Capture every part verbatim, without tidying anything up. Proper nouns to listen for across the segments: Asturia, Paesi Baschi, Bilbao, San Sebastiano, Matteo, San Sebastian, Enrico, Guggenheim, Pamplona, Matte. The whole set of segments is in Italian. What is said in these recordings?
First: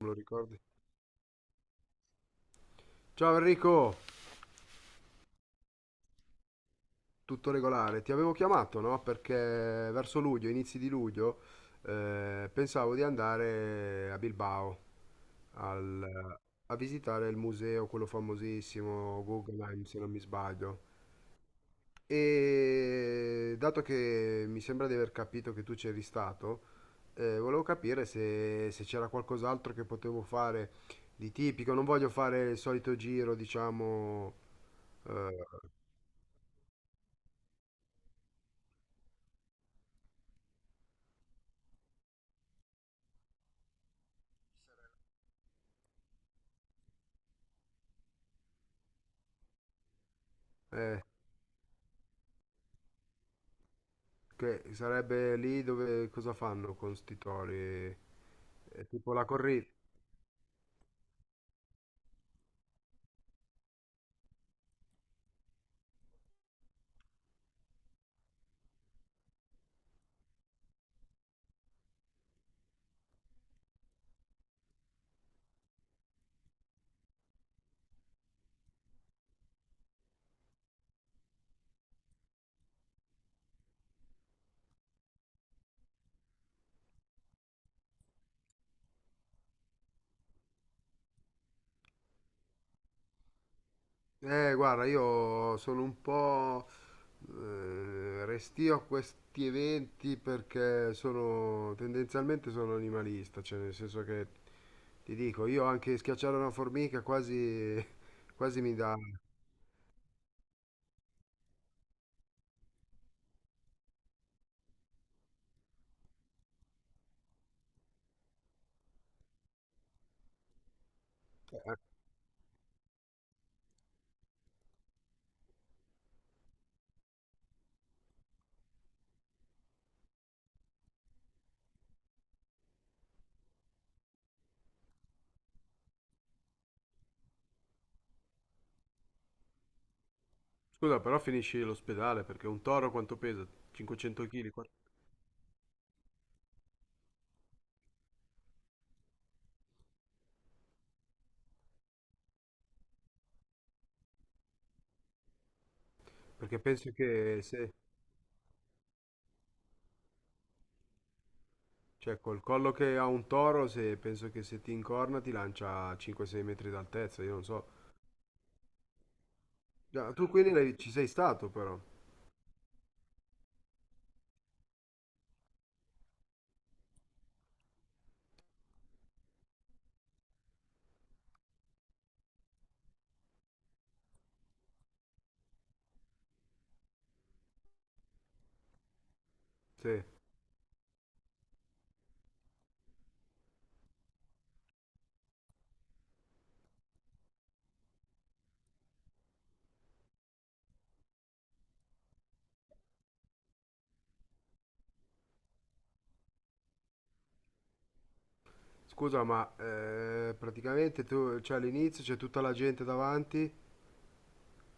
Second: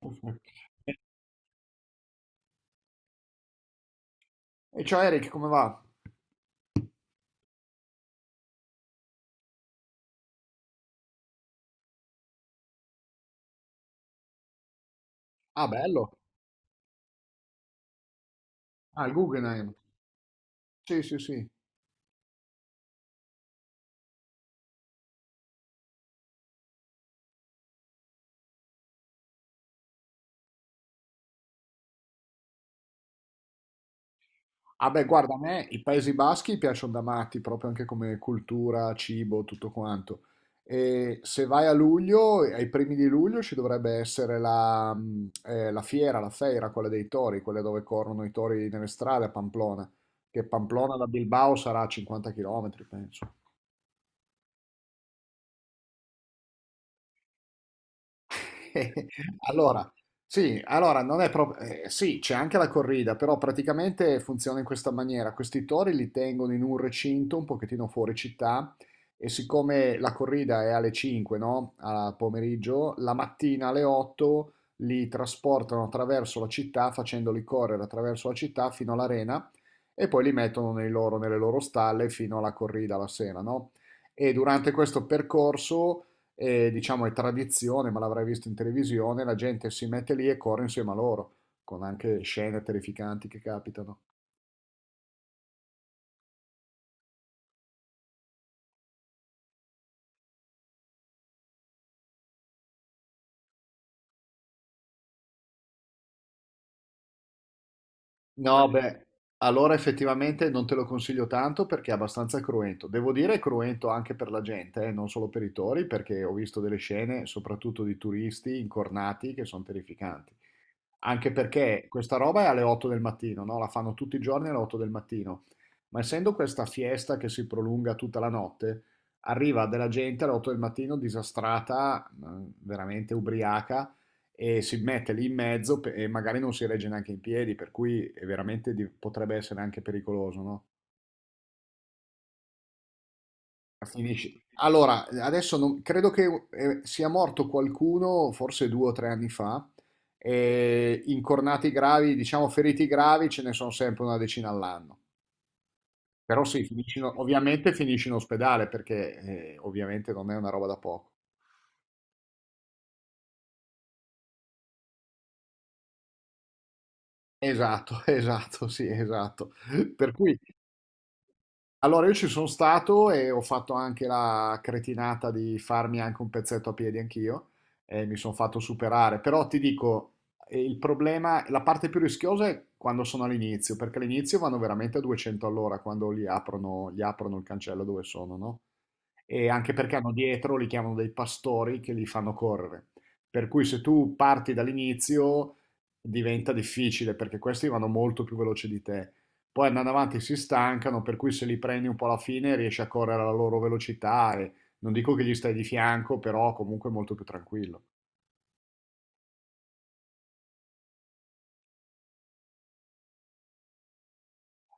Me lo ricordi? Ciao Enrico, E ciao Eric, come va? tutto regolare. Ti avevo chiamato, no? Perché verso luglio, inizi di luglio, eh, pensavo di andare a Bilbao Ah, bello. al- a visitare il museo, quello Ah, il famosissimo, Guggenheim. Guggenheim, se non mi sbaglio. Sì, sì, sì. E dato che mi sembra di aver capito che tu c'eri stato, eh, volevo capire se, se c'era qualcos'altro che potevo fare di tipico. Non voglio fare il solito giro, diciamo. Ah, beh, guarda, a eh, me i Paesi Baschi piacciono da matti, proprio anche come cultura, cibo, tutto quanto. E se vai a luglio, ai primi di luglio, ci dovrebbe essere la, mh, eh, la fiera, la feira, quella dei tori, quella dove corrono i tori nelle strade a Pamplona, che Pamplona eh, da Bilbao sarà a cinquanta chilometri, penso. Che sarebbe lì dove cosa fanno con sti tori? È tipo la corrida. Allora, sì, allora non è proprio, eh, sì, c'è anche la corrida, però praticamente funziona in questa maniera. Questi tori li tengono in un recinto un pochettino fuori città e siccome la corrida è alle cinque, no? Al pomeriggio, la mattina alle otto li trasportano attraverso la città, facendoli correre attraverso la città fino all'arena e poi li mettono nei loro- nelle loro stalle fino alla corrida la sera, no? E durante questo percorso e diciamo è tradizione, ma l'avrai visto in televisione, la gente si mette lì e corre insieme a loro, con anche scene terrificanti che capitano. Eh, guarda, io sono un po' eh, restio a questi eventi perché sono tendenzialmente sono animalista, cioè nel senso che ti dico, io anche schiacciare una formica quasi, quasi No, mi bello. dà. Beh, allora effettivamente non te lo consiglio tanto perché è abbastanza cruento. Devo dire è cruento anche per la gente, eh, non solo per i tori, perché ho visto delle scene, soprattutto di turisti incornati, che sono terrificanti. Anche eh, perché questa roba è alle otto del mattino, no? La fanno tutti i giorni alle otto del mattino. Ma essendo questa fiesta che si prolunga tutta la notte, arriva della gente alle otto del mattino disastrata, mh, veramente ubriaca, e si mette lì in mezzo pe- e magari non si regge neanche in piedi, per cui è veramente di- potrebbe essere anche pericoloso, no? Scusa, però finisci l'ospedale perché un toro quanto pesa? 500 Finisci. kg? Allora, adesso non- credo che eh, sia morto qualcuno, forse due o tre anni fa, e incornati gravi, diciamo feriti gravi, ce ne sono sempre una decina all'anno. Però Perché sì, penso finisci in- che ovviamente se. finisci in ospedale perché eh, ovviamente non è una roba da poco. Cioè, col collo che ha un toro, se penso che se ti incorna ti lancia a cinque sei metri d'altezza, io non so. Esatto, esatto, sì, esatto. Per Già, tu cui, quindi l'hai- ci sei stato però. allora io ci sono stato e ho fatto anche la cretinata di farmi anche un pezzetto a piedi anch'io e mi sono fatto superare. Però ti dico, eh, il problema, la parte più rischiosa è quando sono all'inizio, perché all'inizio vanno veramente a duecento all'ora quando gli aprono, gli aprono il cancello dove sono, no? E anche perché Sì. hanno dietro, li chiamano dei pastori che li fanno correre. Per cui se tu parti dall'inizio diventa difficile perché questi vanno molto più veloci di te. Poi andando avanti si stancano, per cui se li prendi un po' alla fine riesci a correre alla loro velocità e non dico che gli stai di fianco, però comunque molto più tranquillo. Scusa, ma eh, praticamente tu, cioè, all'inizio c'è tutta la gente davanti.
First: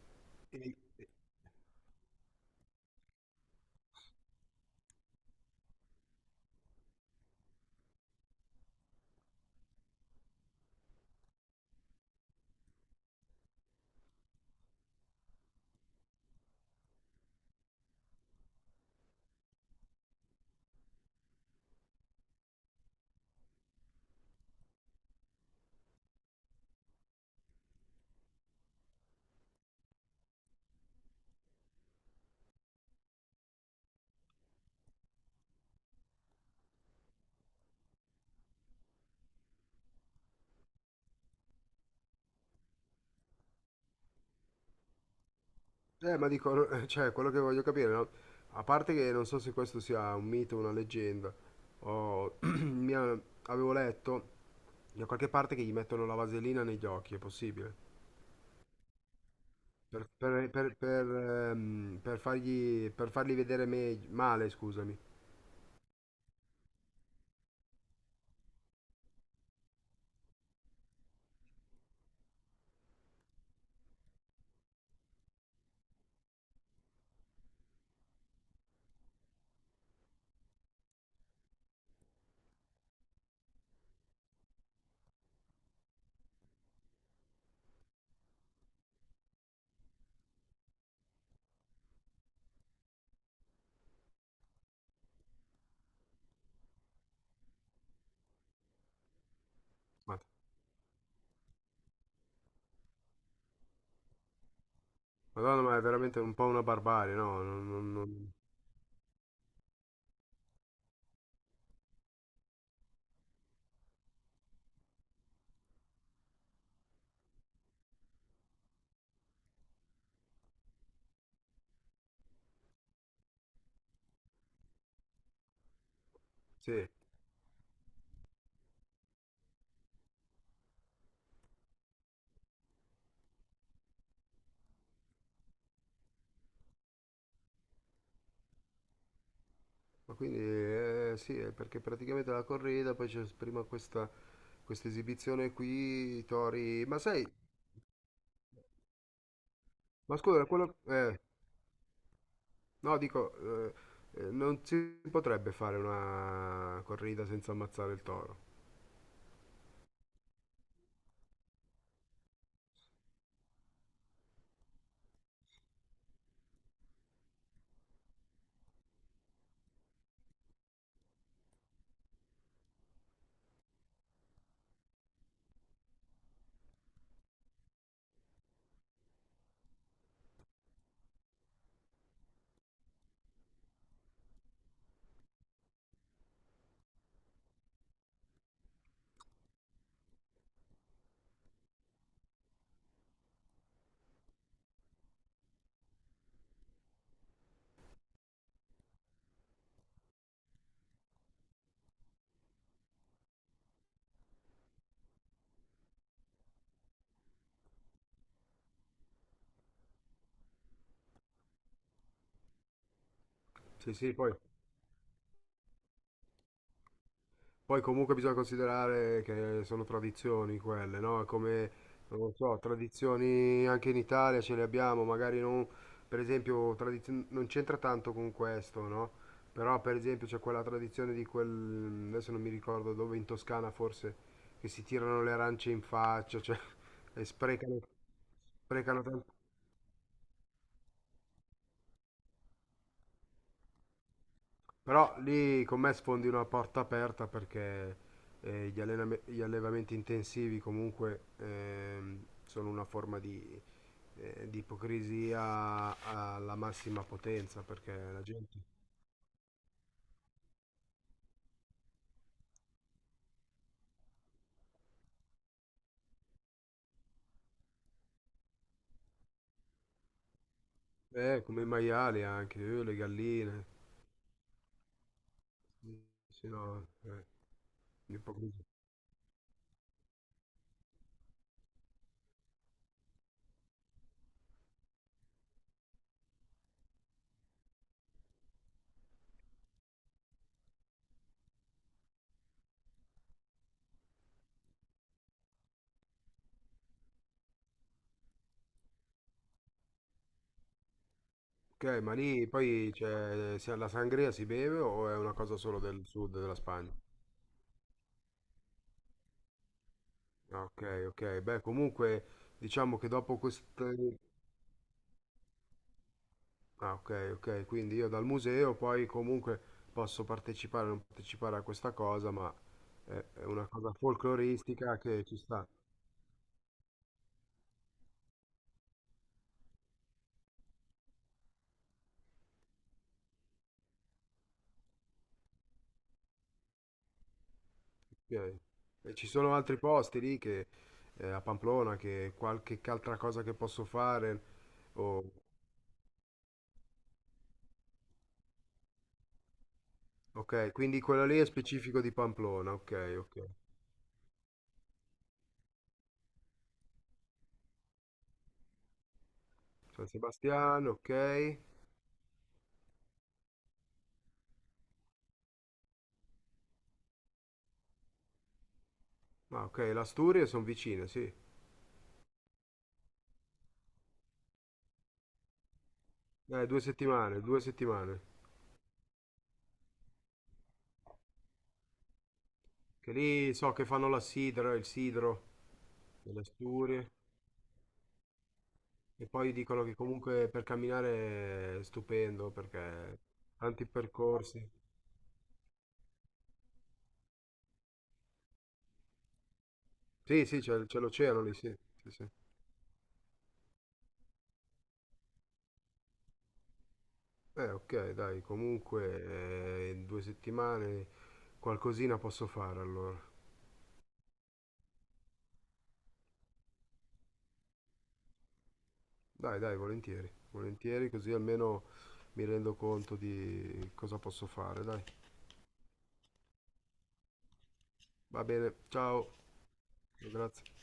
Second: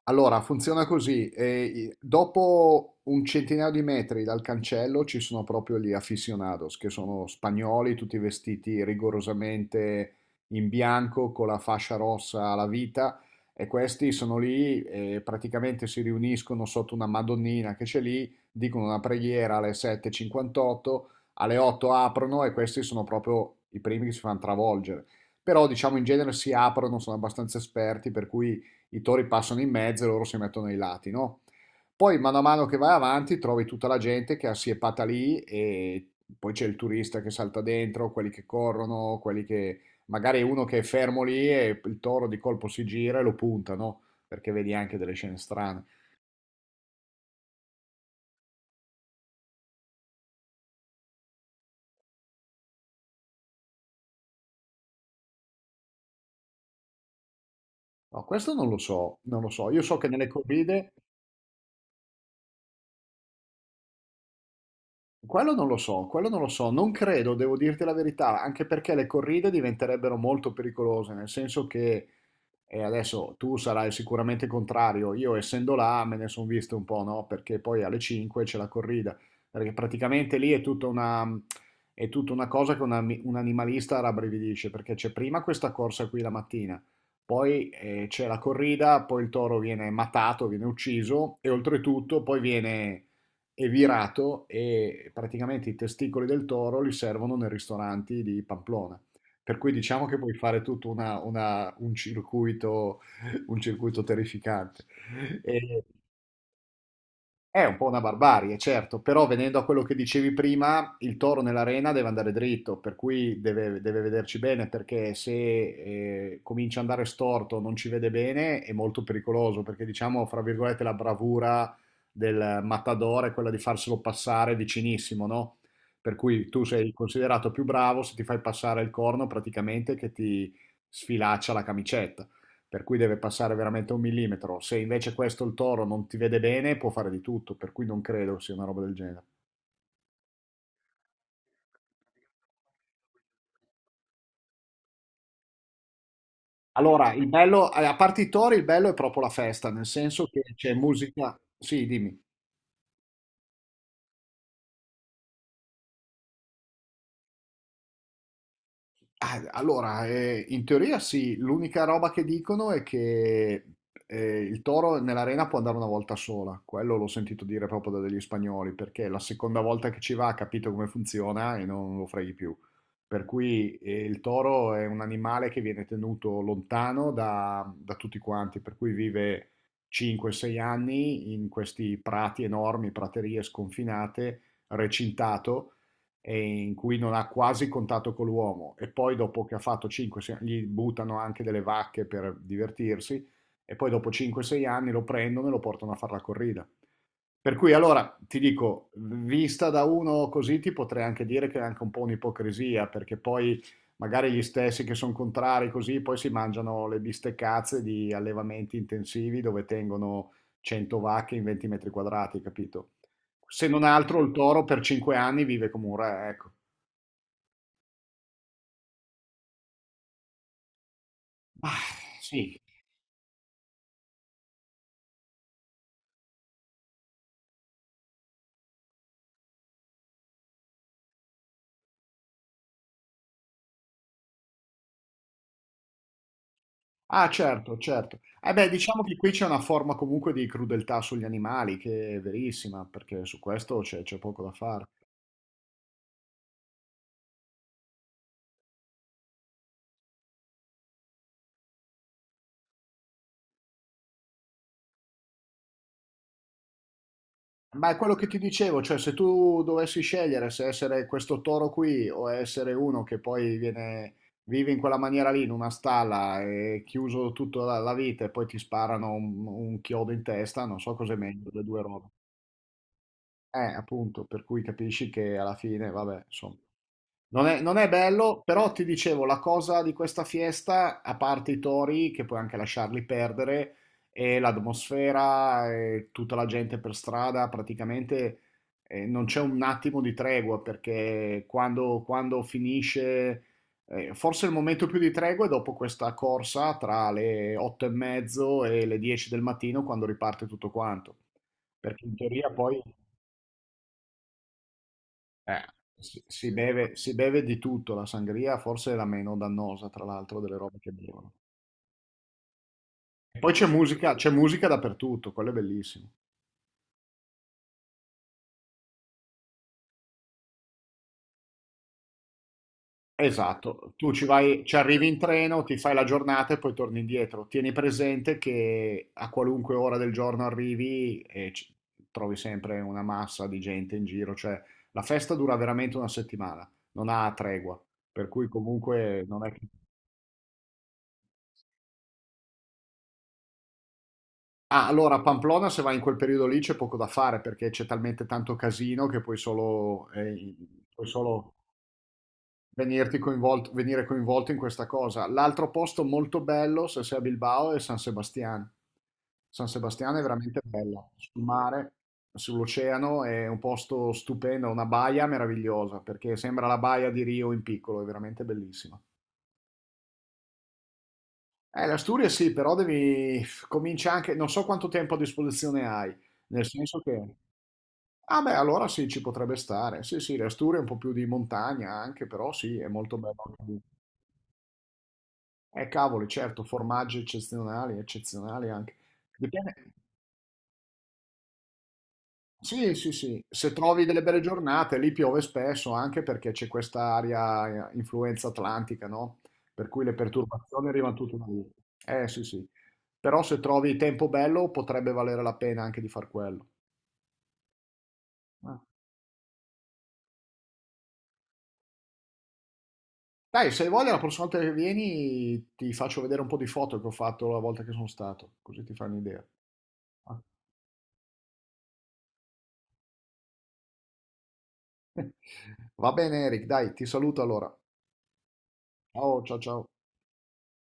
Allora, e- funziona così. Eh, i- dopo un centinaio di metri dal cancello ci sono proprio gli aficionados, che sono spagnoli, tutti vestiti rigorosamente in bianco, con la fascia rossa alla vita, e questi sono lì e praticamente si riuniscono sotto una Madonnina che c'è lì, dicono una preghiera alle sette e cinquantotto, alle otto aprono e questi sono proprio i primi che si fanno travolgere. Però, diciamo, in genere si aprono, sono abbastanza esperti, per cui i tori passano in mezzo e loro si mettono ai lati, no? Poi mano a mano che vai avanti trovi tutta la gente che è assiepata lì e poi c'è il turista che salta dentro, quelli che corrono, quelli che magari uno che è fermo lì e il toro di colpo si gira e lo punta, no? Perché vedi anche delle scene strane. eh, ma dico, cioè, quello che voglio capire, no? A parte che non so se questo sia un mito o una leggenda, o mi ha- avevo letto da qualche parte che gli mettono la vaselina negli occhi, è possibile? No, questo non lo so, non lo so. Io so che Per, nelle per- per- corride, per, ehm, per fargli, per farli vedere me- male, scusami. quello non lo so, quello non lo so. Non credo, devo dirti la verità, anche perché le corride diventerebbero molto pericolose, nel senso che... E adesso tu sarai sicuramente contrario. Io, essendo là, me ne sono visto un po', no? Perché poi alle cinque c'è la corrida. Perché praticamente lì è tutta una, è tutta una cosa che una- un animalista rabbrividisce. Perché c'è prima questa corsa qui la mattina, poi eh, c'è la corrida, poi il toro viene matato, viene ucciso, e oltretutto poi viene evirato. E praticamente i testicoli del toro li servono nei ristoranti di Pamplona. Per cui diciamo che Ma, puoi fare tutto una una un circuito un circuito terrificante. Madonna, ma è E veramente un po' una barbarie, no? è Non- un po' non- una non- barbarie, certo, però venendo a quello che dicevi prima, il toro nell'arena deve andare dritto, per cui deve, deve vederci bene, perché se eh, comincia ad andare storto, non ci vede bene, è molto pericoloso, perché diciamo, fra virgolette, la bravura del matador è quella di farselo passare vicinissimo, no? Per cui tu Sì, sei considerato più bravo se ti fai passare il corno praticamente che ti sfilaccia la camicetta per cui deve passare veramente un millimetro. Se invece questo il toro non ti vede bene, può fare di tutto, per cui non credo sia una roba del genere. ma quindi eh, sì, è perché praticamente la corrida, poi c'è prima questa, questa esibizione qui, i tori. Ma Allora, il sai, bello, eh, a parte i tori, il bello è proprio la festa, nel ma senso che scusa, c'è quello. eh, musica. Sì, dimmi. no, dico, eh, eh, non si potrebbe fare una corrida senza ammazzare il toro. Ah, allora, eh, in teoria sì, l'unica roba che dicono è che eh, il toro nell'arena può andare una volta sola, quello l'ho sentito dire proprio da degli spagnoli, perché la seconda volta che ci va ha capito come funziona e non lo freghi più. Per cui eh, il toro è un animale che viene tenuto lontano da, da tutti quanti, per cui vive cinque sei anni in questi prati enormi, praterie sconfinate, recintato e in cui non ha quasi contatto con l'uomo e poi dopo che ha fatto cinque, gli buttano anche delle vacche per divertirsi e poi dopo cinque sei anni lo prendono e lo portano a fare la corrida. Per cui allora ti dico, vista da uno così ti potrei anche dire che è anche un po' un'ipocrisia perché poi magari gli stessi che sono contrari così poi si mangiano le bisteccazze di allevamenti intensivi dove tengono cento vacche in venti metri quadrati, capito? Se non Sì, sì, altro il poi. toro per cinque anni vive come un re, ecco. Poi comunque bisogna considerare che sono tradizioni quelle, no? Come, Ah, non lo so, sì. tradizioni anche in Italia ce le abbiamo, magari non, per esempio, tradizio- non c'entra tanto con questo, no? Però per esempio c'è quella tradizione di quel, adesso non mi ricordo dove, in Toscana forse, che si tirano le arance in faccia, cioè, e Ah, certo, sprecano, certo. Eh beh, diciamo sprecano che tan-. qui c'è una forma comunque di crudeltà sugli animali, che è verissima, perché su questo c'è c'è poco da fare. Però lì con me sfondi una porta aperta perché eh, gli allenam- gli allevamenti intensivi comunque ehm, sono una forma di, eh, di ipocrisia alla massima potenza Ma perché è quello la che ti gente, dicevo, cioè se tu dovessi scegliere se essere questo toro qui o essere uno che poi viene, vive in quella maniera lì, in una stalla, e chiuso tutta la, la vita e poi ti sparano un, un chiodo in testa, non so cos'è eh, meglio come delle i due robe. maiali anche, eh, le Eh, galline, appunto, per cui capisci che alla fine, vabbè, sì, insomma. no, eh, Non è, non è bello, l'ipocrisia. però ti dicevo, la cosa di questa fiesta, a parte i tori, che puoi anche lasciarli perdere, e l'atmosfera, e tutta la gente per strada, praticamente eh, non c'è un attimo di tregua, perché quando, quando finisce, eh, forse il momento più di tregua è dopo questa corsa tra le otto e mezzo e le dieci del mattino, quando riparte tutto quanto. Ok, Perché ma in lì teoria poi... poi c'è, se la sangria si beve o è una cosa Eh, solo del si, sud si della Spagna? beve, si beve di tutto, la sangria forse è la meno dannosa, tra l'altro, delle Ah, robe ok, che bevono. ok, beh comunque diciamo che dopo E poi questo. c'è musica, c'è musica dappertutto, quello è bellissimo. Ah, ok, ok, quindi io dal museo poi comunque posso partecipare o non partecipare a questa cosa, ma è, è una Esatto, cosa tu ci vai, ci folcloristica arrivi in che ci treno, sta. ti fai la giornata e poi torni indietro. Tieni presente che a qualunque ora del giorno arrivi e ci- trovi sempre una massa di gente in giro, cioè la festa dura veramente una settimana, non ha tregua, per cui Ok. E comunque ci non è sono che... altri posti lì che eh, a Pamplona che qualche altra cosa che posso fare. Ah, allora a o- Pamplona se vai in quel periodo lì c'è poco da fare perché c'è talmente tanto casino che puoi solo, eh, ok, quindi puoi quello lì è solo specifico di Pamplona, ok, venirti ok. coinvolto, venire coinvolto in questa cosa. L'altro posto molto bello, se sei a Bilbao, è San Sebastian. San San Sebastian è veramente Sebastiano, bella, sul ok. mare, sull'oceano, è un posto stupendo, una baia meravigliosa perché sembra la baia di Rio in piccolo, è veramente bellissima. Ah, ok, l'Asturia sono vicine, sì. Eh, l'Asturia sì, però devi comincia anche, non so quanto tempo a disposizione hai, nel Eh, due senso che... settimane, due settimane. Ah beh, allora sì, ci potrebbe stare. Sì, sì, le Asturie è un po' più di montagna anche, però sì, è Che molto bello. lì so che fanno la sidra, il sidro Eh, cavoli, delle certo, Asturie. formaggi eccezionali, eccezionali anche. E poi dicono Dipende. che comunque per camminare è stupendo Sì, sì, perché sì. Se tanti trovi delle belle percorsi. giornate, lì piove spesso anche perché c'è questa aria eh, influenza atlantica, no? Per cui le Sì, sì, c'è perturbazioni c'è arrivano tutte l'oceano da lì, lì. sì. Sì, sì. Eh sì, sì. Però se trovi tempo bello, potrebbe valere la pena anche di far quello. Eh, ok, dai, Ah. comunque eh, in due settimane qualcosina posso fare allora. Dai, se hai voglia, la prossima volta che vieni ti faccio vedere un po' di foto che ho fatto la volta che sono stato, così ti fai un'idea. Dai, dai, volentieri, volentieri, così almeno mi rendo conto di cosa posso fare, dai. Va bene, Eric, dai, ti saluto allora. Va bene, ciao, Ciao, ciao, ciao. grazie.